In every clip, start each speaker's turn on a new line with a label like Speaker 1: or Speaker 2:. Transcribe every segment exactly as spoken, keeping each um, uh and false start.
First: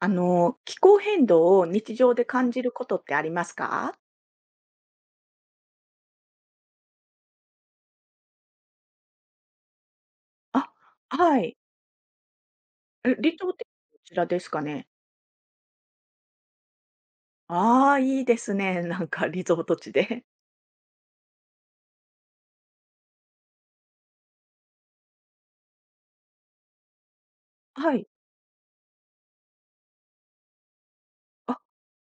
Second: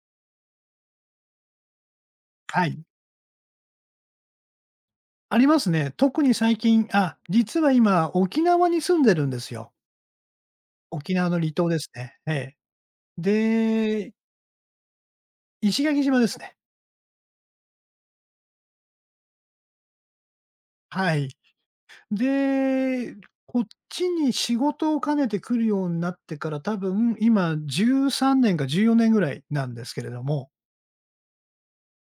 Speaker 1: あの、気候変動を日常で感じ
Speaker 2: は
Speaker 1: る
Speaker 2: い。
Speaker 1: ことってありますか？
Speaker 2: ありますね。特に最近、あ、実は今、沖縄に住んでるんですよ。
Speaker 1: あ、
Speaker 2: 沖縄の
Speaker 1: は
Speaker 2: 離
Speaker 1: い。
Speaker 2: 島ですね。ええ。
Speaker 1: え、離島ってど
Speaker 2: で、
Speaker 1: ちらですかね？
Speaker 2: 石垣島ですね。
Speaker 1: ああ、いいですね。なんかリゾート地で。
Speaker 2: はい。で、こっちに仕事を兼ねて来るようになってから、多分今
Speaker 1: はい。
Speaker 2: じゅうさんねんかじゅうよねんぐらいなんですけれども。
Speaker 1: あ、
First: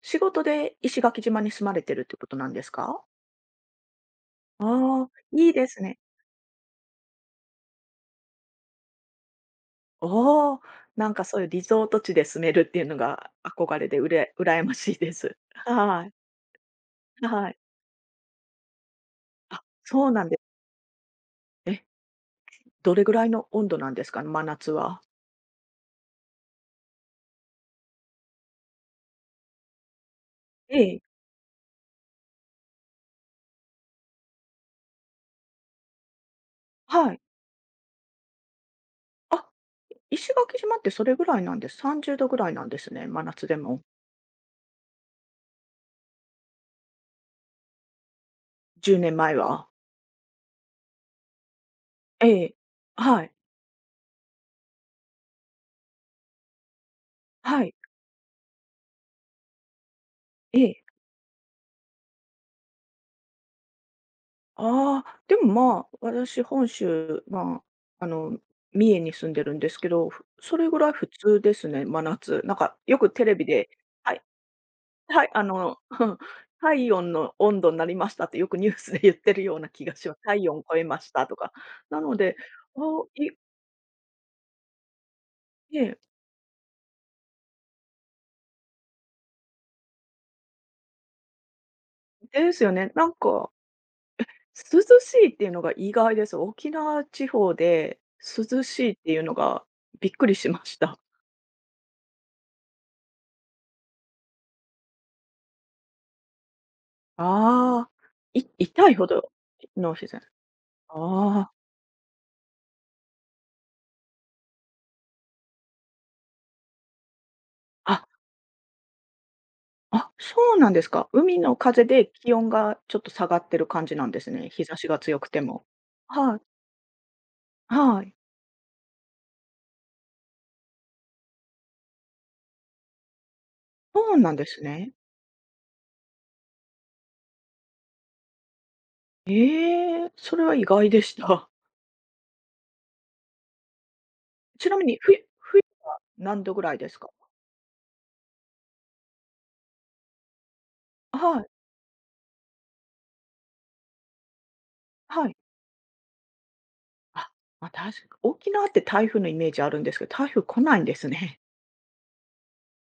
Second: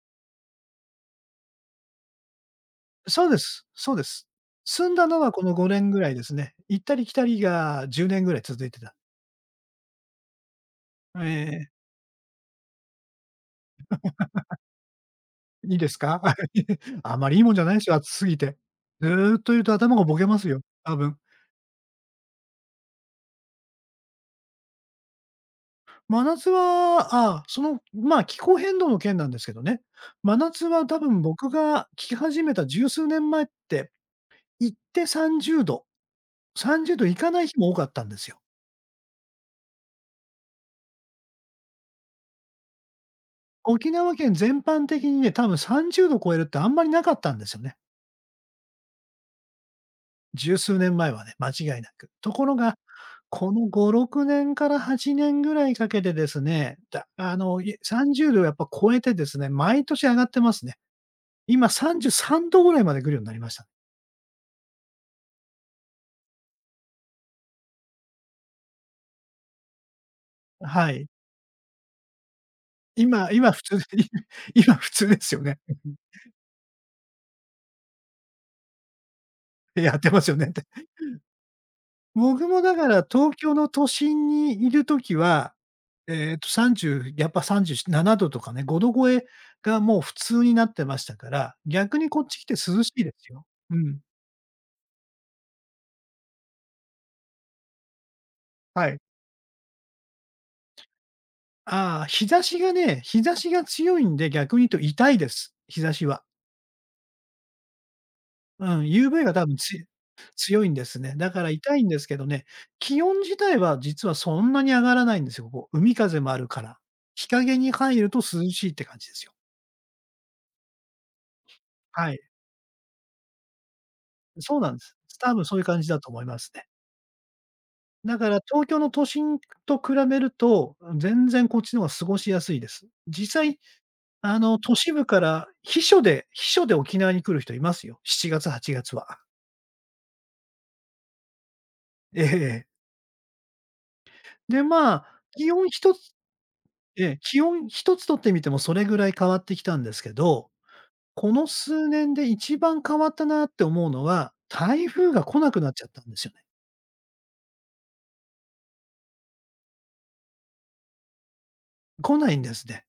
Speaker 1: 仕事で石垣島に住まれてるってことなんですか？
Speaker 2: そうです、そうです。住んだ
Speaker 1: ああ、
Speaker 2: のはこ
Speaker 1: い
Speaker 2: の
Speaker 1: いで
Speaker 2: 5
Speaker 1: す
Speaker 2: 年ぐ
Speaker 1: ね。
Speaker 2: らいですね。行ったり来たりがじゅうねんぐらい続いてた。
Speaker 1: おお、なん
Speaker 2: え
Speaker 1: か、そういうリ
Speaker 2: え。
Speaker 1: ゾート地で住めるっていうのが憧れで、うれ羨ましいです。
Speaker 2: いいです
Speaker 1: はい。
Speaker 2: か？あんまりいい
Speaker 1: は
Speaker 2: もん
Speaker 1: い。
Speaker 2: じゃないですよ、暑すぎて。ずーっとい
Speaker 1: あ、
Speaker 2: ると頭が
Speaker 1: そう
Speaker 2: ボ
Speaker 1: な
Speaker 2: ケ
Speaker 1: んで
Speaker 2: ま
Speaker 1: す。
Speaker 2: すよ、多分。
Speaker 1: え、どれぐらいの温度なんですか？真夏は。
Speaker 2: 真夏は、あその、まあ、気候変動の件なんですけどね。真夏
Speaker 1: え
Speaker 2: は多
Speaker 1: え、
Speaker 2: 分僕が聞き始めた十数年前って、行ってさんじゅうど、さんじゅうど
Speaker 1: は
Speaker 2: い
Speaker 1: い。
Speaker 2: かない日も多かったんですよ。
Speaker 1: あ、石垣島ってそれぐらいなんです。さんじゅうどぐらいなんですね、真夏でも。
Speaker 2: 沖縄県全般的にね、多分さんじゅうど超えるってあんまりなかったんですよね。
Speaker 1: じゅうねんまえは。
Speaker 2: 十数年前はね、間違いなく。と
Speaker 1: え
Speaker 2: ころ
Speaker 1: え。
Speaker 2: が
Speaker 1: はい。
Speaker 2: このご、ろくねんからはちねんぐらいかけてですね、だあの、
Speaker 1: はい。
Speaker 2: いさんじゅうどをやっぱ超えてですね、毎年上がってま
Speaker 1: え
Speaker 2: すね。
Speaker 1: え。
Speaker 2: 今さんじゅうさんどぐらいまで来るようになりました。
Speaker 1: ああ、でも、まあ、私本州、まあ、あの、三重に住んでるんですけど、ふそれぐ
Speaker 2: は
Speaker 1: らい
Speaker 2: い。
Speaker 1: 普通ですね、真夏。なんかよくテ
Speaker 2: 今
Speaker 1: レビ
Speaker 2: 今普
Speaker 1: で、
Speaker 2: 通で。
Speaker 1: はい、
Speaker 2: 今普通で
Speaker 1: はい、
Speaker 2: すよ
Speaker 1: あ
Speaker 2: ね。
Speaker 1: の、体温の温度になりましたってよくニュースで言ってるような気
Speaker 2: や
Speaker 1: が
Speaker 2: っ
Speaker 1: し
Speaker 2: て
Speaker 1: ま
Speaker 2: ま
Speaker 1: す。
Speaker 2: すよね
Speaker 1: 体
Speaker 2: っ
Speaker 1: 温
Speaker 2: て。
Speaker 1: 超えましたとか。なので、
Speaker 2: 僕もだ
Speaker 1: あ、
Speaker 2: から
Speaker 1: い
Speaker 2: 東京の都心にいる時は、
Speaker 1: ええ、
Speaker 2: えっと30やっぱさんじゅうななどとかね、ごど超えがもう普通になってましたから、逆にこっち来
Speaker 1: で
Speaker 2: て
Speaker 1: すよ
Speaker 2: 涼
Speaker 1: ね。
Speaker 2: しい
Speaker 1: なん
Speaker 2: ですよ。
Speaker 1: か、
Speaker 2: うん、
Speaker 1: 涼しいっていうのが意外です。沖縄地方で涼
Speaker 2: は
Speaker 1: しいっ
Speaker 2: い。
Speaker 1: ていうのがびっくりしました。
Speaker 2: ああ、日差しがね、日差しが強いんで、逆に言うと痛いです、日差しは。
Speaker 1: ああ、い
Speaker 2: うん、
Speaker 1: 痛いほ
Speaker 2: ユーブイ
Speaker 1: ど
Speaker 2: が多分つ
Speaker 1: の自然。
Speaker 2: 強いんですね。だか
Speaker 1: あ
Speaker 2: ら
Speaker 1: あ、
Speaker 2: 痛いんですけどね、気温自体は実はそんなに上がらないんですよ、ここ。海風もあるから。日陰に入
Speaker 1: あ、
Speaker 2: ると涼しいって感じですよ。
Speaker 1: あ、そうなんですか。海の風
Speaker 2: は
Speaker 1: で
Speaker 2: い。
Speaker 1: 気温がちょっと下がってる感じなんですね。
Speaker 2: そう
Speaker 1: 日
Speaker 2: なん
Speaker 1: 差
Speaker 2: で
Speaker 1: し
Speaker 2: す。
Speaker 1: が強く
Speaker 2: 多
Speaker 1: て
Speaker 2: 分そういう
Speaker 1: も。
Speaker 2: 感じだと思いま
Speaker 1: はい、
Speaker 2: すね。
Speaker 1: はい。
Speaker 2: だから東京の都心と比べると、全然こっちの方が過ごしやすいです。実際、
Speaker 1: そうなん
Speaker 2: あ
Speaker 1: で
Speaker 2: の、
Speaker 1: す
Speaker 2: 都
Speaker 1: ね。
Speaker 2: 市部から避暑で避暑で沖縄に来る人いますよ、しちがつ、はちがつは。
Speaker 1: ええ、それは意外でした。
Speaker 2: ええで、
Speaker 1: ちなみ
Speaker 2: ま
Speaker 1: に、
Speaker 2: あ、
Speaker 1: 冬、
Speaker 2: 気
Speaker 1: 冬、
Speaker 2: 温一つ
Speaker 1: 何度ぐらいです
Speaker 2: え
Speaker 1: か？
Speaker 2: え、気温一つとってみてもそれぐらい変わってきたんですけど、こ
Speaker 1: は
Speaker 2: の
Speaker 1: い、
Speaker 2: 数年で一番変わったなって思うのは、台風が
Speaker 1: はい。
Speaker 2: 来なくなっちゃったんですよね。
Speaker 1: あ、まあ、たし沖縄って台風のイメージあるんですけど、台風来ないんですね。
Speaker 2: 来ないんですね。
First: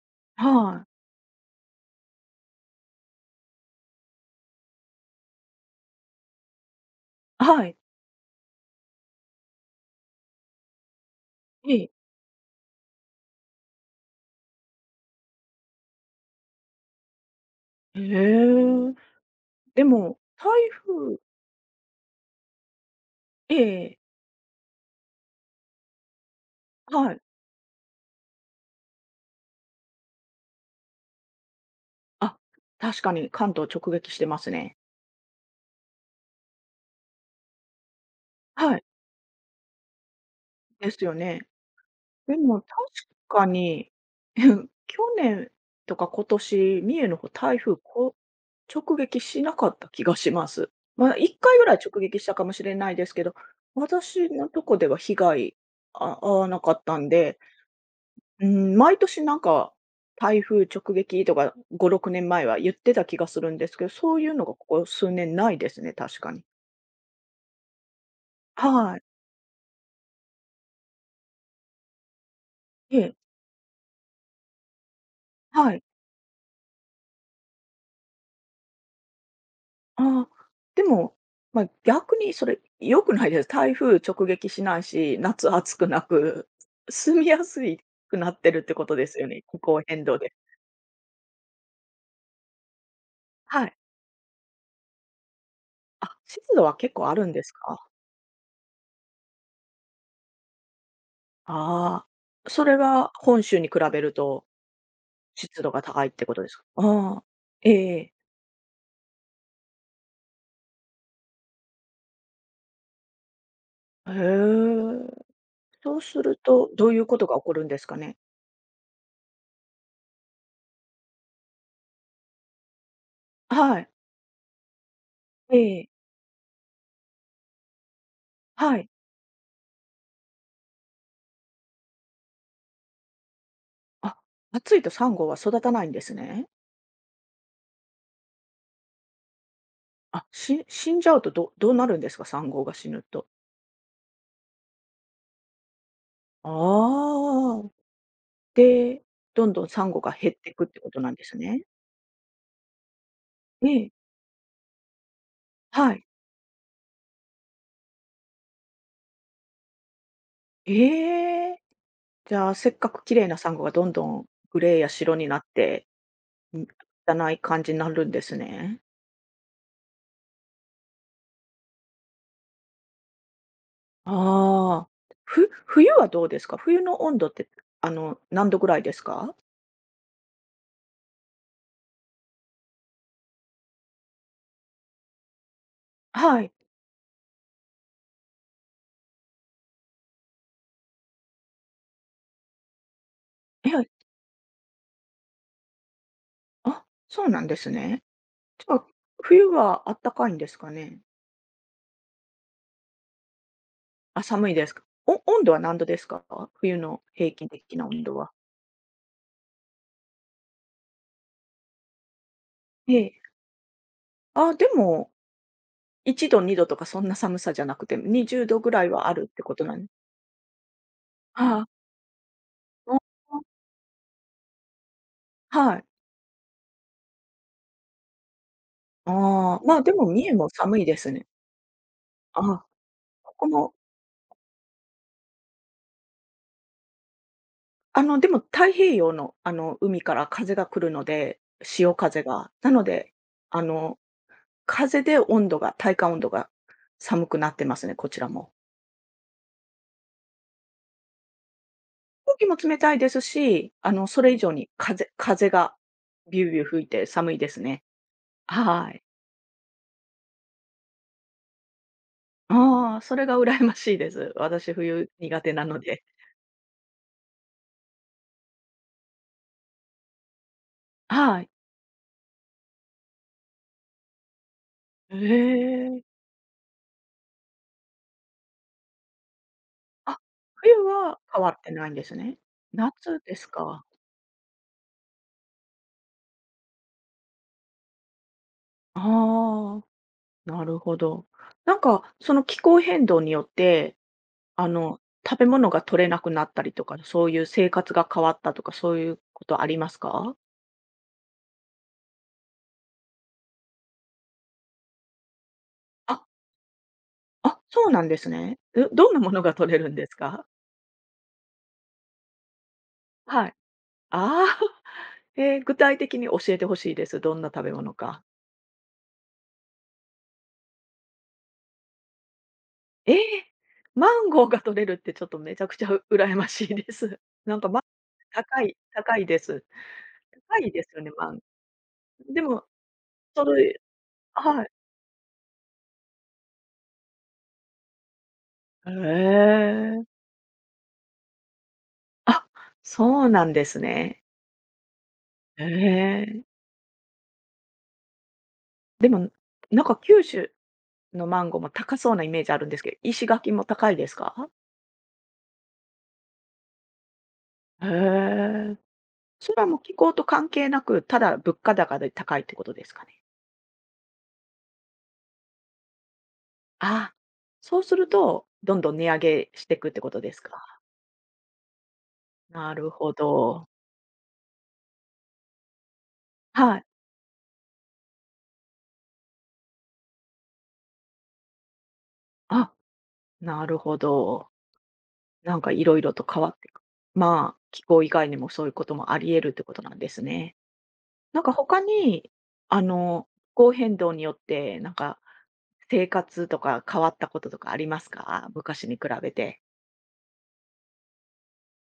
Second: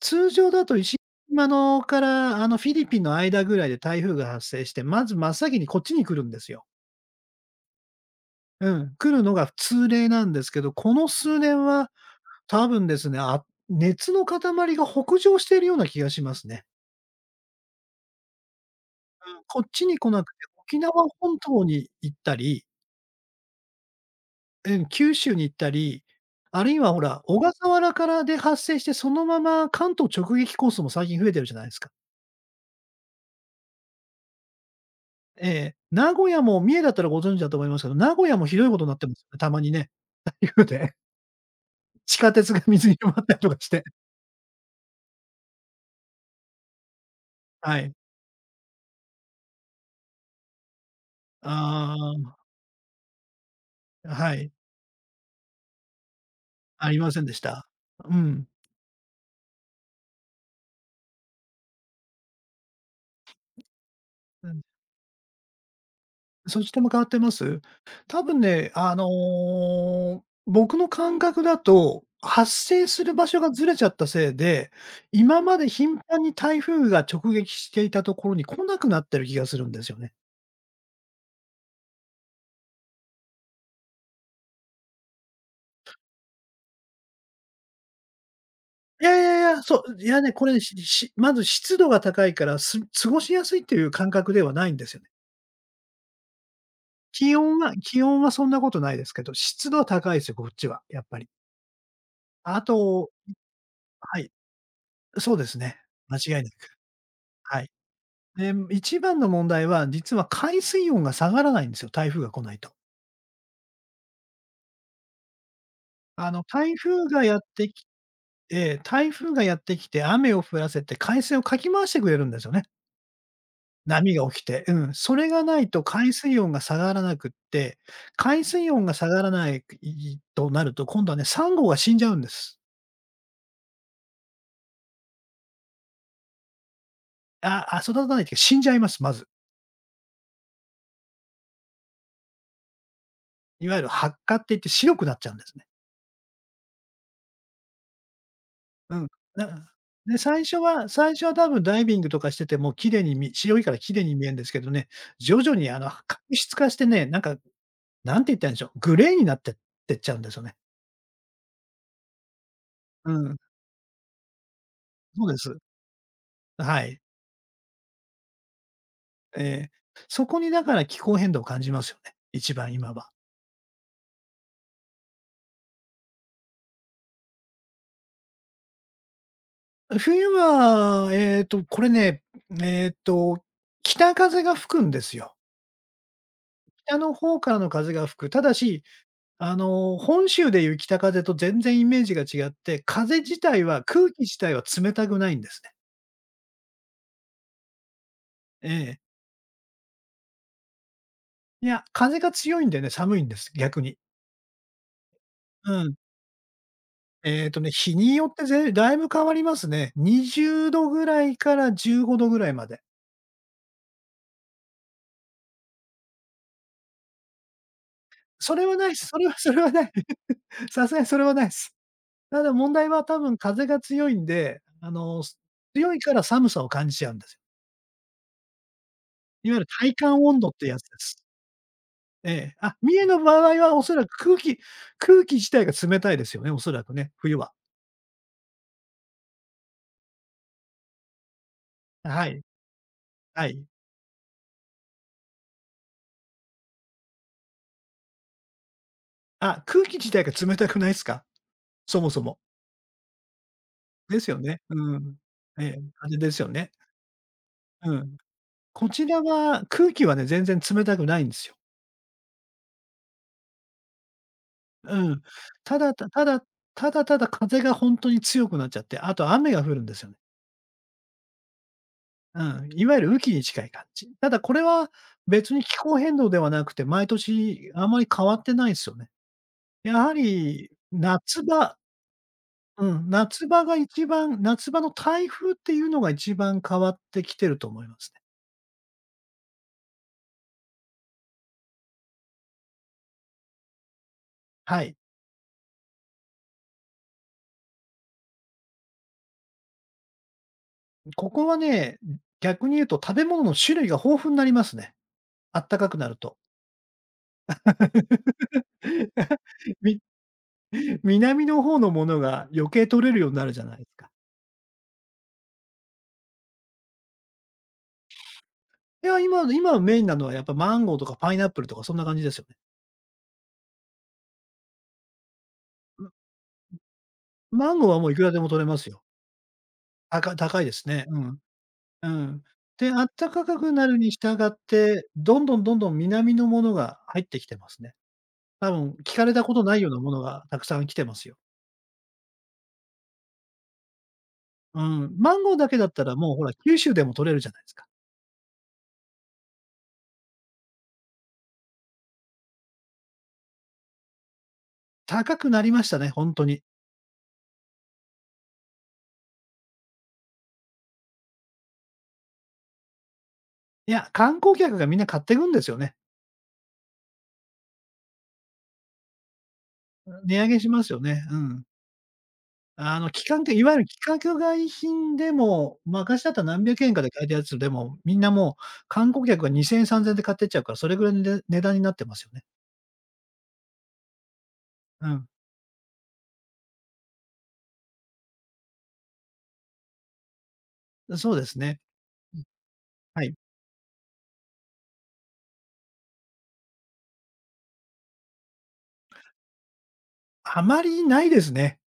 Speaker 2: 通 常だと
Speaker 1: は
Speaker 2: 石
Speaker 1: い。
Speaker 2: 垣島から、あの、フィリピンの間ぐらいで台風が発生して、まず真っ先にこっちに来るんですよ。
Speaker 1: はい。
Speaker 2: うん、来るのが通例なんですけど、この数年
Speaker 1: え
Speaker 2: は
Speaker 1: え。
Speaker 2: 多分ですね、あ熱の塊が北上しているような気がしますね。
Speaker 1: へえ。
Speaker 2: うんこっち
Speaker 1: で
Speaker 2: に来
Speaker 1: も、
Speaker 2: なくて、
Speaker 1: 台
Speaker 2: 沖縄
Speaker 1: 風
Speaker 2: 本島に行ったり、
Speaker 1: ええ、
Speaker 2: うん、九州に行ったり、あるいはほ
Speaker 1: は
Speaker 2: ら、
Speaker 1: い。
Speaker 2: 小笠原からで発生して、そのまま関東直撃コースも最近増えてるじゃないですか。
Speaker 1: あ、確かに関東直撃してますね。
Speaker 2: ええ、名古屋も、三重だったらご存知だと思いますけど、名古屋もひどい
Speaker 1: は
Speaker 2: こと
Speaker 1: い、
Speaker 2: になってますよね、たまにね、台風
Speaker 1: で
Speaker 2: で。
Speaker 1: すよね。
Speaker 2: 地下
Speaker 1: で
Speaker 2: 鉄
Speaker 1: も、
Speaker 2: が
Speaker 1: 確
Speaker 2: 水に埋まったり
Speaker 1: か
Speaker 2: とかして。
Speaker 1: に、去年とか今年、三重の方、台風
Speaker 2: はい。
Speaker 1: こ直撃しなかった気がします。まあ、いっかいぐらい直撃し
Speaker 2: あ
Speaker 1: たかもしれないですけど、
Speaker 2: あ、
Speaker 1: 私
Speaker 2: は
Speaker 1: の
Speaker 2: い、
Speaker 1: とこでは被害あ合わなかっ
Speaker 2: あ
Speaker 1: た
Speaker 2: り
Speaker 1: ん
Speaker 2: ませんで
Speaker 1: で。
Speaker 2: した。
Speaker 1: うん、毎年なんか、台風直撃とかご、ろくねんまえは言ってた気がするんですけど、そういうの
Speaker 2: う
Speaker 1: がこ
Speaker 2: ん。
Speaker 1: こ数年ないですね、確かに。
Speaker 2: そっちらも変わってます？多分ね、あ
Speaker 1: はい。
Speaker 2: の、僕の感覚だと、発生
Speaker 1: え
Speaker 2: する
Speaker 1: え、
Speaker 2: 場所がずれちゃったせいで、今まで
Speaker 1: はい。
Speaker 2: 頻繁に台風が直撃していたところに来なくなってる気がするんですよね。
Speaker 1: ああ、でも、まあ、逆にそれ良くないです。台風直撃しないし、夏暑くなく、住みやすいくなってるってこと
Speaker 2: い
Speaker 1: で
Speaker 2: や
Speaker 1: す
Speaker 2: い
Speaker 1: よ
Speaker 2: やい
Speaker 1: ね、気
Speaker 2: や、
Speaker 1: 候
Speaker 2: そう、
Speaker 1: 変
Speaker 2: い
Speaker 1: 動
Speaker 2: やね、
Speaker 1: で。
Speaker 2: これね、ししまず湿度が高いから、す過ごしやすいっ
Speaker 1: は
Speaker 2: て
Speaker 1: い。
Speaker 2: いう感覚ではないんですよね。
Speaker 1: あ、湿度は結構あるん
Speaker 2: 気
Speaker 1: です
Speaker 2: 温は
Speaker 1: か？
Speaker 2: 気温はそんなことないですけど、湿度は高いですよ、こっちは、やっぱり。
Speaker 1: ああ、
Speaker 2: あ
Speaker 1: それ
Speaker 2: と、
Speaker 1: は本州に比べる
Speaker 2: はい、
Speaker 1: と
Speaker 2: そうです
Speaker 1: 湿度
Speaker 2: ね、
Speaker 1: が高いっ
Speaker 2: 間
Speaker 1: てこ
Speaker 2: 違
Speaker 1: と
Speaker 2: いな
Speaker 1: ですか？
Speaker 2: く。
Speaker 1: ああ、
Speaker 2: はい。
Speaker 1: ええ。
Speaker 2: で、一番の問題は、実は海水温が下がらないんですよ、台風が来ないと。
Speaker 1: へえ。そうす
Speaker 2: あ
Speaker 1: る
Speaker 2: の、
Speaker 1: と、
Speaker 2: 台
Speaker 1: どうい
Speaker 2: 風
Speaker 1: うこ
Speaker 2: が
Speaker 1: とが
Speaker 2: やっ
Speaker 1: 起こる
Speaker 2: て
Speaker 1: んで
Speaker 2: き
Speaker 1: すかね？
Speaker 2: て台風がやってきて雨を降らせて海水をかき回してくれるんですよね。
Speaker 1: はい。
Speaker 2: 波が起きて。うん。それがない
Speaker 1: え
Speaker 2: と
Speaker 1: え。
Speaker 2: 海水温が下がらなくって、海水
Speaker 1: は
Speaker 2: 温
Speaker 1: い。
Speaker 2: が下がらないとなると、今度はね、サンゴが死んじゃうんです。
Speaker 1: あ、暑いとサンゴは育たないんですね。
Speaker 2: ああ、育たないっていうか死んじゃいます、まず。
Speaker 1: あ、し死んじゃうと、どどうなるんですか？サンゴが死ぬと。
Speaker 2: いわゆる白化って言って白くなっちゃうんですね。
Speaker 1: ああ。
Speaker 2: う
Speaker 1: で、
Speaker 2: ん。
Speaker 1: どんどん
Speaker 2: な
Speaker 1: サンゴが
Speaker 2: で、
Speaker 1: 減っ
Speaker 2: 最
Speaker 1: てい
Speaker 2: 初
Speaker 1: くって
Speaker 2: は
Speaker 1: ことな
Speaker 2: 最
Speaker 1: んで
Speaker 2: 初は
Speaker 1: す
Speaker 2: 多分
Speaker 1: ね。
Speaker 2: ダイビングとかしてても綺麗にみ白いから
Speaker 1: え
Speaker 2: 綺麗
Speaker 1: え。
Speaker 2: に見えるんですけどね、徐々にあの、
Speaker 1: はい。
Speaker 2: 角質化してね、なんか、なんて言ったらいいんでしょう、グレーになってってっちゃうんですよね。
Speaker 1: ええ。じゃあ、せっかく
Speaker 2: う
Speaker 1: 綺麗
Speaker 2: ん、
Speaker 1: なサンゴがどんどんグレーや白
Speaker 2: そ
Speaker 1: に
Speaker 2: う
Speaker 1: な
Speaker 2: で
Speaker 1: っ
Speaker 2: す。
Speaker 1: て、ん、
Speaker 2: はい。
Speaker 1: 汚い感じになるんですね。
Speaker 2: ええ。そこにだから気候変動を感じますよね、一番今は。
Speaker 1: ああ。ふ冬はどうですか？冬の温度って、あの、何度ぐらいですか？
Speaker 2: 冬は、えっと、これね、えっと、北風が吹くんですよ。
Speaker 1: はい。
Speaker 2: 北の方からの風が吹く。ただしあの、本州でいう北風と全然イメージが違って、風自体
Speaker 1: え
Speaker 2: は
Speaker 1: え。
Speaker 2: 空気自体は冷たくないんですね。
Speaker 1: あ、そうなんですね。じ
Speaker 2: え
Speaker 1: ゃあ、
Speaker 2: え。
Speaker 1: 冬はあったかいんですかね？
Speaker 2: いや、風が強いんでね、寒いんです、逆に。
Speaker 1: あ、寒いですか？お温度は
Speaker 2: う
Speaker 1: 何度
Speaker 2: ん。
Speaker 1: ですか？冬の平
Speaker 2: え
Speaker 1: 均
Speaker 2: っとね、
Speaker 1: 的な
Speaker 2: 日
Speaker 1: 温
Speaker 2: に
Speaker 1: 度
Speaker 2: よ
Speaker 1: は。
Speaker 2: ってぜだいぶ変わりますね。にじゅうどぐらいからじゅうごどぐらいまで。
Speaker 1: ええ。あ、でも、いちど、にどとかそんな寒さじゃなくて、20
Speaker 2: そ
Speaker 1: 度
Speaker 2: れ
Speaker 1: ぐ
Speaker 2: は
Speaker 1: ら
Speaker 2: な
Speaker 1: い
Speaker 2: いす。
Speaker 1: はあ
Speaker 2: それ
Speaker 1: る
Speaker 2: は
Speaker 1: って
Speaker 2: そ
Speaker 1: こ
Speaker 2: れ
Speaker 1: と
Speaker 2: は
Speaker 1: な
Speaker 2: な
Speaker 1: んで。
Speaker 2: い。さすがにそれはない
Speaker 1: ああ、
Speaker 2: す。ただ問題は
Speaker 1: あ
Speaker 2: 多分風が強いんで、あの、す
Speaker 1: あ、はい。
Speaker 2: 強いから寒さを感じちゃうんですよ。いわ
Speaker 1: あ
Speaker 2: ゆ
Speaker 1: あ、
Speaker 2: る
Speaker 1: まあ、で
Speaker 2: 体
Speaker 1: も
Speaker 2: 感
Speaker 1: 三重
Speaker 2: 温度
Speaker 1: も
Speaker 2: ってや
Speaker 1: 寒
Speaker 2: つ
Speaker 1: い
Speaker 2: で
Speaker 1: です
Speaker 2: す。
Speaker 1: ね。
Speaker 2: え
Speaker 1: あ
Speaker 2: え、
Speaker 1: あ、
Speaker 2: あ、三重の場
Speaker 1: ここ
Speaker 2: 合は
Speaker 1: も
Speaker 2: おそらく空気空気自体が冷たいですよね、おそらくね、冬は。
Speaker 1: あの、でも太平洋の、あの、海から風が来るので、潮風
Speaker 2: はい、
Speaker 1: が。なので、
Speaker 2: は
Speaker 1: あ
Speaker 2: い。
Speaker 1: の、風で温度が、体感温度が寒くなってますね、こちらも。
Speaker 2: あ、空気自体が冷たくないすか？そもそ
Speaker 1: 空
Speaker 2: も。
Speaker 1: 気も冷たいですし、あの、
Speaker 2: で
Speaker 1: そ
Speaker 2: す
Speaker 1: れ
Speaker 2: よ
Speaker 1: 以上
Speaker 2: ね。
Speaker 1: に
Speaker 2: う
Speaker 1: 風
Speaker 2: ん。
Speaker 1: 風
Speaker 2: え
Speaker 1: が
Speaker 2: え、感じです
Speaker 1: ビ
Speaker 2: よ
Speaker 1: ュービュー
Speaker 2: ね。
Speaker 1: 吹いて寒いですね。
Speaker 2: うん。こ
Speaker 1: はい。
Speaker 2: ちらは空気はね、全然冷たくないんですよ。
Speaker 1: ああ、それが羨ましいです。私、
Speaker 2: う
Speaker 1: 冬
Speaker 2: ん。
Speaker 1: 苦手な
Speaker 2: た
Speaker 1: の
Speaker 2: だ
Speaker 1: で。
Speaker 2: たただただただ風がほんとに強くなっちゃって、あと雨が降るんですよね。
Speaker 1: はい。
Speaker 2: うん、いわゆる雨季に近い感じ。ただこれは
Speaker 1: へ
Speaker 2: 別に気候
Speaker 1: え。
Speaker 2: 変動ではなくて、毎年あまり変わってないすよね。やは
Speaker 1: あ、
Speaker 2: り、
Speaker 1: 冬は
Speaker 2: 夏
Speaker 1: 変わって
Speaker 2: 場
Speaker 1: ないんですね。
Speaker 2: うん、
Speaker 1: 夏で
Speaker 2: 夏
Speaker 1: す
Speaker 2: 場が
Speaker 1: か。
Speaker 2: 一番夏場の台風っていうのが一番変わってきてると思いますね。
Speaker 1: ああ。なるほど。なんか、その気候変動によって、あ
Speaker 2: はい。
Speaker 1: の、食べ物が取れなくなったりとか、そういう生活が変わったとか、そういうことありますか？
Speaker 2: ここはね、逆に言うと食べ物の種類が豊富になりますね。あったかくなる
Speaker 1: あ、
Speaker 2: と。
Speaker 1: あ、そうなんですね。え、どんなものが取れ るん
Speaker 2: み
Speaker 1: ですか？
Speaker 2: 南の方のものが余計取れるようにな
Speaker 1: は
Speaker 2: る
Speaker 1: い。
Speaker 2: じゃないですか。
Speaker 1: ああ、えー、具体的に教えてほしいです。どんな食べ物か。
Speaker 2: いや、今今メインなのはやっぱマンゴーとかパイナップルとかそんな感じですよね。
Speaker 1: ええ！マンゴーが取れるってちょっとめちゃくちゃ 羨ましいです。なんか、
Speaker 2: マン
Speaker 1: ま
Speaker 2: ゴーはもういくらでも取
Speaker 1: 高
Speaker 2: れま
Speaker 1: い、
Speaker 2: すよ。
Speaker 1: 高いです。
Speaker 2: 高、
Speaker 1: 高
Speaker 2: 高い
Speaker 1: い
Speaker 2: で
Speaker 1: で
Speaker 2: す
Speaker 1: すよ
Speaker 2: ね。
Speaker 1: ね、
Speaker 2: う
Speaker 1: マ
Speaker 2: ん
Speaker 1: ン
Speaker 2: うん。
Speaker 1: でも、
Speaker 2: で、あったか
Speaker 1: そ
Speaker 2: く
Speaker 1: れ
Speaker 2: なるに従っ
Speaker 1: はい。
Speaker 2: て、どんどんどんどん南のものが入ってきてますね。多分
Speaker 1: へ
Speaker 2: 聞かれたことないような
Speaker 1: え。
Speaker 2: ものがたくさん来てますよ。
Speaker 1: あ、そうなんですね。
Speaker 2: うん。マンゴー
Speaker 1: へ
Speaker 2: だけだったらもうほ
Speaker 1: え。
Speaker 2: ら、九州でも取れるじゃないですか。
Speaker 1: でも、なんか、九州のマンゴーも高そうなイメージあるんですけど、石垣も高いですか？
Speaker 2: 高くなりましたね、ほんとに。
Speaker 1: へえ。それはもう気候と関係なく、ただ物価高で高いってことですかね？
Speaker 2: いや、観光客がみんな買ってくんですよね。
Speaker 1: あ、そうすると、どんどん値上げしていくってことで
Speaker 2: 値
Speaker 1: す
Speaker 2: 上げし
Speaker 1: か？
Speaker 2: ますよね。うん。
Speaker 1: なる
Speaker 2: あの
Speaker 1: ほ
Speaker 2: 期間限い
Speaker 1: ど。
Speaker 2: わゆる規格外品でも、昔だったら何
Speaker 1: は
Speaker 2: 百
Speaker 1: い。
Speaker 2: 円かで買えたやつでも、みんなもう観光客がにせんえん、さんぜんえんで買ってっちゃうから、それぐらいのね値段になってますよね。
Speaker 1: あ、なるほど。
Speaker 2: うん。
Speaker 1: なんか、いろいろと変わっていく。まあ、気候以外にもそういうこともあり得るってことなんですね。
Speaker 2: そう
Speaker 1: なん
Speaker 2: で
Speaker 1: か、
Speaker 2: すね。
Speaker 1: 他に、あ
Speaker 2: は
Speaker 1: の、
Speaker 2: い。
Speaker 1: 気候変動によって、なんか、生活とか変わったこととかありますか？昔に比べて。
Speaker 2: あまりないですね。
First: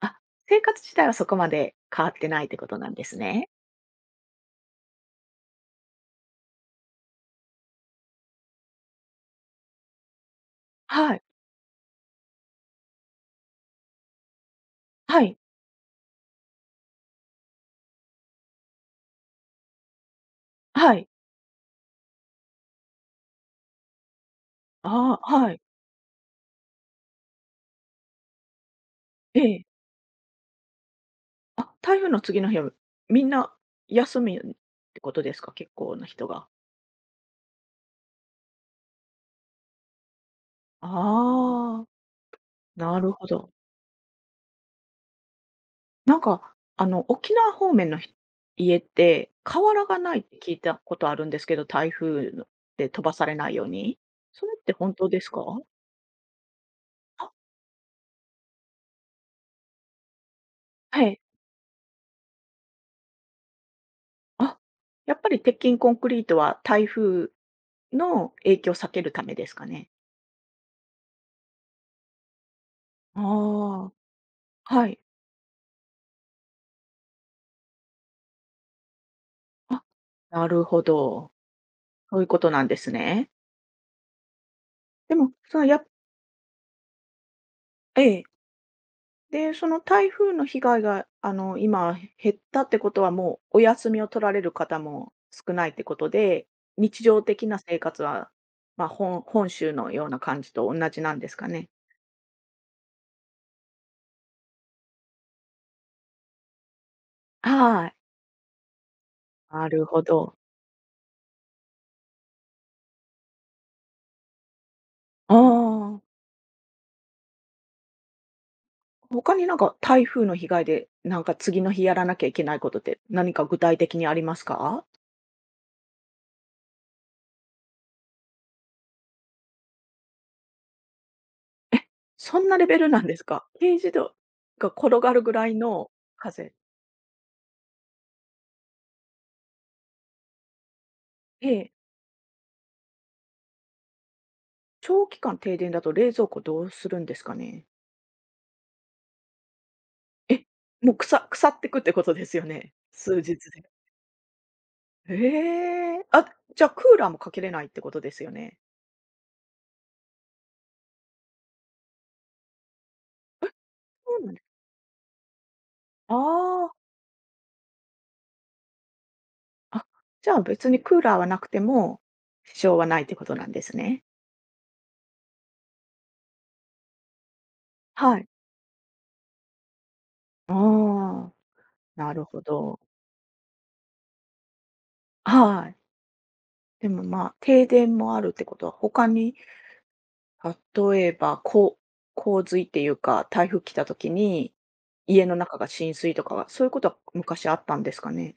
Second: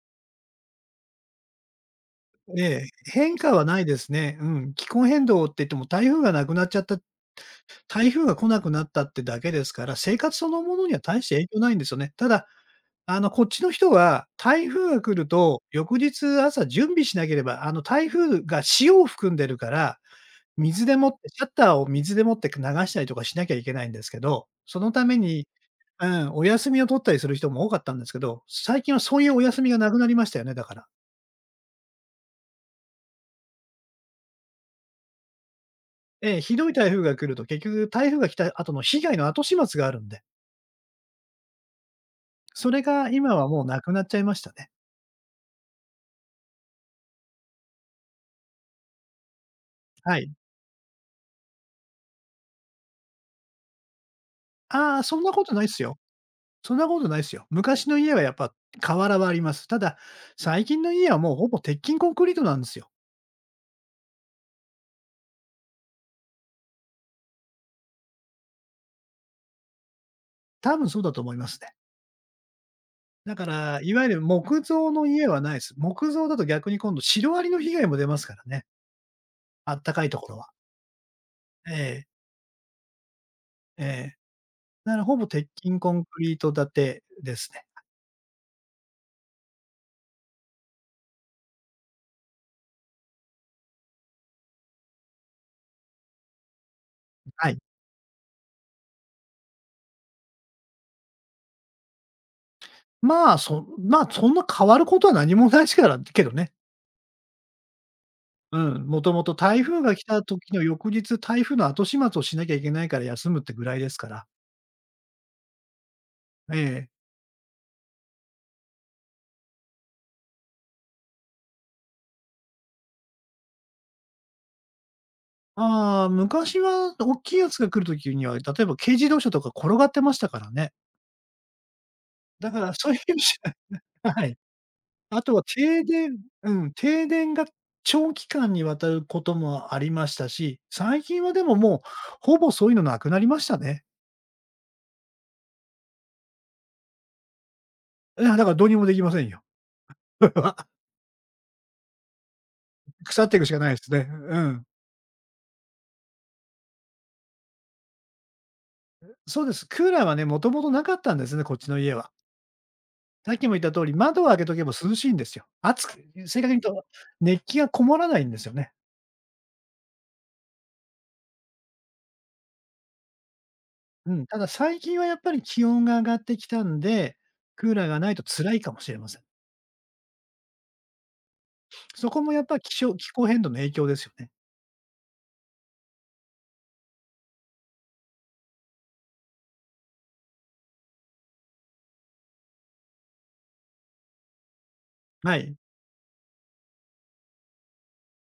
Speaker 1: あ、生活自体はそこまで変わってないって
Speaker 2: え
Speaker 1: こと
Speaker 2: え、
Speaker 1: なんです
Speaker 2: 変
Speaker 1: ね。
Speaker 2: 化はないですね。うん。気候変動って言っても台風がなくなっちゃった台風が来なくなったってだけですから、生活そのものには
Speaker 1: は
Speaker 2: 大
Speaker 1: い。
Speaker 2: して影響ないんですよね。ただ、あの、こっちの人は、台風が来
Speaker 1: は
Speaker 2: る
Speaker 1: い。
Speaker 2: と、翌日朝準備しなければ、あの、台風が潮を含んでるから、水
Speaker 1: は
Speaker 2: で
Speaker 1: い。
Speaker 2: もってシャッターを水でもって流したりとかしなきゃいけないんですけど、そのため
Speaker 1: ああ、
Speaker 2: に、
Speaker 1: はい。
Speaker 2: うん、お休みを取ったりする人も多かったんですけど、最近はそういう
Speaker 1: え
Speaker 2: お休
Speaker 1: え。
Speaker 2: みがなくなりましたよね、だから。
Speaker 1: あ、台風の次の日はみんな休みってことですか？結構な人
Speaker 2: ええ、
Speaker 1: が。
Speaker 2: ひどい台風が来ると、結局台風が来た後の被害の後始末があるんで、
Speaker 1: ああ、
Speaker 2: それ
Speaker 1: な
Speaker 2: が
Speaker 1: るほ
Speaker 2: 今は
Speaker 1: ど。
Speaker 2: もうなくなっちゃいましたね。
Speaker 1: なんか、あの、沖縄方面のひ家って、瓦がな
Speaker 2: は
Speaker 1: いっ
Speaker 2: い。
Speaker 1: て聞いたことあるんですけど、台風ので飛ばされないように。それって本
Speaker 2: ああ、
Speaker 1: 当
Speaker 2: そ
Speaker 1: で
Speaker 2: ん
Speaker 1: す
Speaker 2: なこと
Speaker 1: か？
Speaker 2: ないっすよ。そんなことないっ
Speaker 1: あ、
Speaker 2: すよ。昔の家はやっぱ瓦はあります。ただ、最近の
Speaker 1: は
Speaker 2: 家は
Speaker 1: い。
Speaker 2: もうほぼ鉄筋コンクリートなんですよ。
Speaker 1: あ、やっぱり鉄筋コンクリートは台風の影響を避けるためですかね？
Speaker 2: 多分そうだと思いますね。
Speaker 1: あ
Speaker 2: だから、
Speaker 1: あ、
Speaker 2: いわゆる木
Speaker 1: は
Speaker 2: 造
Speaker 1: い。
Speaker 2: の家はないです。木造だと逆に今度シロアリの被害も出ますからね、あっ
Speaker 1: あ、
Speaker 2: たかいところ
Speaker 1: な
Speaker 2: は。
Speaker 1: るほど。
Speaker 2: ええ、
Speaker 1: そういうことなんですね。
Speaker 2: ええ。だから
Speaker 1: で
Speaker 2: ほぼ
Speaker 1: も、
Speaker 2: 鉄
Speaker 1: そのや
Speaker 2: 筋
Speaker 1: っ
Speaker 2: コンクリート建てですね。
Speaker 1: ええ。で、その台風の被害が、あの、今減ったってことは、もうお休みを取られる方も少ないってことで、日常的
Speaker 2: は
Speaker 1: な
Speaker 2: い。
Speaker 1: 生活は、ま、あ本本州のような感じと同じなんですかね？
Speaker 2: まあ、そまあ、そんな変わることは何もないですからけどね。
Speaker 1: はい、
Speaker 2: うん、もともと台
Speaker 1: な
Speaker 2: 風
Speaker 1: る
Speaker 2: が
Speaker 1: ほ
Speaker 2: 来た
Speaker 1: ど。
Speaker 2: 時の翌日、台風の後始末をしなきゃいけないから休むってぐらいですから。
Speaker 1: ああ。
Speaker 2: ええ。
Speaker 1: 他になんか、台風の被害で、なんか、次の日やらなきゃいけないことって何か具体的にありますか？
Speaker 2: ああ、昔は大きいやつが来る時には、例えば軽自動車とか転がってましたからね。
Speaker 1: え、そん
Speaker 2: だ
Speaker 1: な
Speaker 2: か
Speaker 1: レ
Speaker 2: ら
Speaker 1: ベル
Speaker 2: そういう
Speaker 1: なん
Speaker 2: 意
Speaker 1: で
Speaker 2: 味
Speaker 1: す
Speaker 2: じ
Speaker 1: か？軽自
Speaker 2: ゃ
Speaker 1: 動
Speaker 2: はい。
Speaker 1: が転がる
Speaker 2: あ
Speaker 1: ぐ
Speaker 2: とは
Speaker 1: らい
Speaker 2: 停
Speaker 1: の
Speaker 2: 電う
Speaker 1: 風。
Speaker 2: ん、停電が長期間にわたることもありましたし、最近はで
Speaker 1: え
Speaker 2: も
Speaker 1: え、
Speaker 2: もう、ほぼそういうのなくなりましたね。
Speaker 1: 長期間停電だと冷蔵庫どうするんですかね？
Speaker 2: いや、だからどうにもできませんよ。
Speaker 1: え、もう、腐腐ってくってことですよね？数
Speaker 2: 腐って
Speaker 1: 日
Speaker 2: いくしかな
Speaker 1: で。
Speaker 2: いですね。うん。
Speaker 1: ええ、あ、じゃあクーラーもかけれないってことですよね？
Speaker 2: そうです。クーラーはね、もともとなかったんですね、こっちの家は。さっきも言った通り、
Speaker 1: そ
Speaker 2: 窓を
Speaker 1: うなん
Speaker 2: 開
Speaker 1: で
Speaker 2: け
Speaker 1: す
Speaker 2: とけば涼しいんですよ。暑く正確に言う
Speaker 1: あ
Speaker 2: と、熱気がこもらないんですよね。
Speaker 1: あ、あ、じゃあ別にクーラーはなくても、支障はないってことなんですね。
Speaker 2: うん、ただ最近はやっぱり気温が上がってきたんで、クーラーがない
Speaker 1: は
Speaker 2: と
Speaker 1: い。
Speaker 2: 辛いかもしれません。
Speaker 1: ああ、
Speaker 2: そ
Speaker 1: な
Speaker 2: こ
Speaker 1: る
Speaker 2: もや
Speaker 1: ほ
Speaker 2: っぱ気
Speaker 1: ど。
Speaker 2: 象気候変動の影響ですよね。
Speaker 1: はい。でも、まあ、停電もあるってことは、他に、例えば、こう、洪水っていうか、台風来た時に、家の
Speaker 2: はい。
Speaker 1: 中が浸水とかは、そういうことは昔あったんですかね？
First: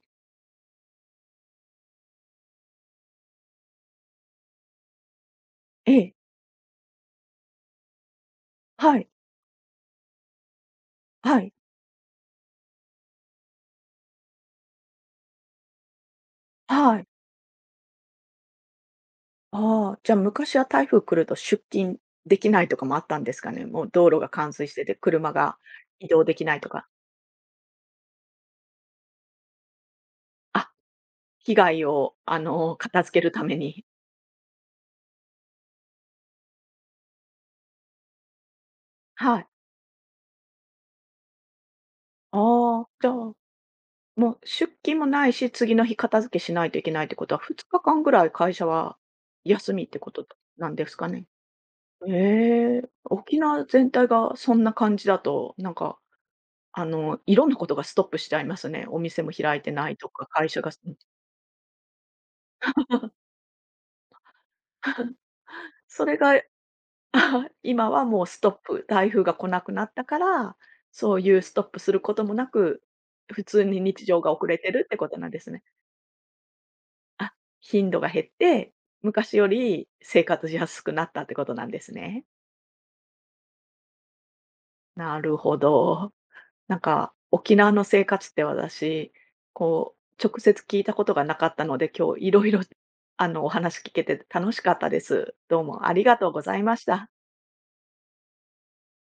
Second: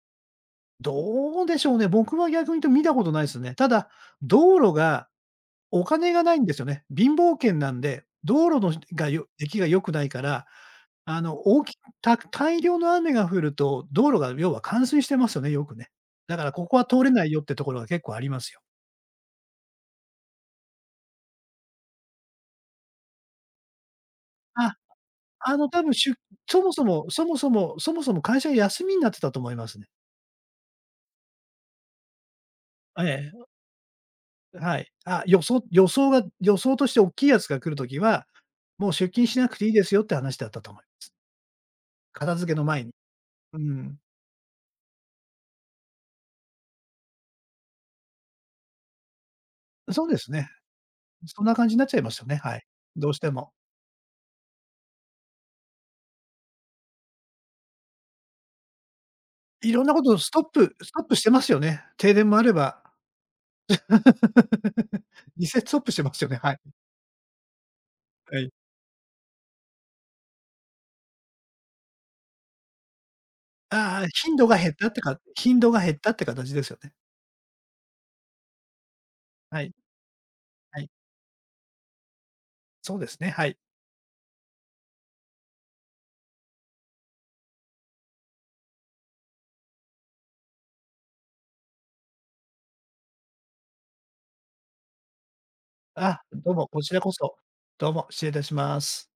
Speaker 2: どうでしょうね、僕は逆に言うと見たことないですね。ただ、道路がお
Speaker 1: え
Speaker 2: 金
Speaker 1: え、
Speaker 2: がないんですよね。貧乏圏なんで、道路の
Speaker 1: は
Speaker 2: が
Speaker 1: い、
Speaker 2: よ出来が良くないから、あの、
Speaker 1: はい、
Speaker 2: 大きた大量の雨が降ると、道路が要は冠水してますよね、よくね。だからここは
Speaker 1: は
Speaker 2: 通
Speaker 1: い。
Speaker 2: れないよってところが結構ありますよ。
Speaker 1: ああ、じゃ、あ昔は台風来ると出勤できないとかもあったんですかね？もう道路が冠水し
Speaker 2: あ、
Speaker 1: てて、車
Speaker 2: あ
Speaker 1: が
Speaker 2: の、多分
Speaker 1: 移
Speaker 2: しゅ
Speaker 1: 動できない
Speaker 2: そ
Speaker 1: と
Speaker 2: もそ
Speaker 1: か。
Speaker 2: もそもそもそもそも会社が休みになってたと思いますね。
Speaker 1: あ、被害をあの、片付けるた
Speaker 2: え
Speaker 1: めに。
Speaker 2: え、はい。あ、予想予想が予想として大きいやつが来るときは、もう出勤し
Speaker 1: はい。
Speaker 2: なくていいですよって話だったと思う。片付けの
Speaker 1: あ
Speaker 2: 前
Speaker 1: あ、
Speaker 2: に。
Speaker 1: じゃあ
Speaker 2: うん。
Speaker 1: もう出勤もないし、次の日片付けしないといけないってことは、ふつかかんぐらい会社は休みって
Speaker 2: そう
Speaker 1: こ
Speaker 2: で
Speaker 1: と
Speaker 2: すね。
Speaker 1: なんですかね？
Speaker 2: そんな感じになっちゃいますよね、はい。
Speaker 1: ええ、
Speaker 2: どうして
Speaker 1: 沖
Speaker 2: も。
Speaker 1: 縄全体がそんな感じだと、なんか、あの、いろんなことがストップしちゃいますね。お店も開い
Speaker 2: い
Speaker 1: て
Speaker 2: ろん
Speaker 1: な
Speaker 2: な
Speaker 1: い
Speaker 2: こ
Speaker 1: と
Speaker 2: とを
Speaker 1: か、
Speaker 2: ストッ
Speaker 1: 会社が
Speaker 2: プ
Speaker 1: う
Speaker 2: ス
Speaker 1: ん。
Speaker 2: トップしてますよね。停電もあれば。にセットストップして
Speaker 1: そ
Speaker 2: ま
Speaker 1: れ
Speaker 2: すよね、
Speaker 1: が、
Speaker 2: はい。
Speaker 1: あ、 今はもう
Speaker 2: は
Speaker 1: ストッ
Speaker 2: い。
Speaker 1: プ、台風が来なくなったから、そういうストップすることもなく、普通に
Speaker 2: あ
Speaker 1: 日
Speaker 2: あ、
Speaker 1: 常が
Speaker 2: 頻
Speaker 1: 遅
Speaker 2: 度が
Speaker 1: れて
Speaker 2: 減っ
Speaker 1: る
Speaker 2: た
Speaker 1: っ
Speaker 2: っ
Speaker 1: て
Speaker 2: て
Speaker 1: こと
Speaker 2: か
Speaker 1: なんです
Speaker 2: 頻
Speaker 1: ね。
Speaker 2: 度が減ったって形ですよね。
Speaker 1: あ、頻度が減って、昔よ
Speaker 2: はい、
Speaker 1: り生活しや
Speaker 2: は
Speaker 1: す
Speaker 2: い。
Speaker 1: くなったってことなんですね。
Speaker 2: そうですね、はい。
Speaker 1: なるほど。なんか、沖縄の生活って私、こう、直接聞いたことがなかったので、今日いろいろ、あの、お話聞けて楽しかったです。どうもありが
Speaker 2: あ、
Speaker 1: とうご
Speaker 2: どう
Speaker 1: ざい
Speaker 2: も、
Speaker 1: ま
Speaker 2: こ
Speaker 1: し
Speaker 2: ちら
Speaker 1: た。
Speaker 2: こそ。どうも、失礼いたします。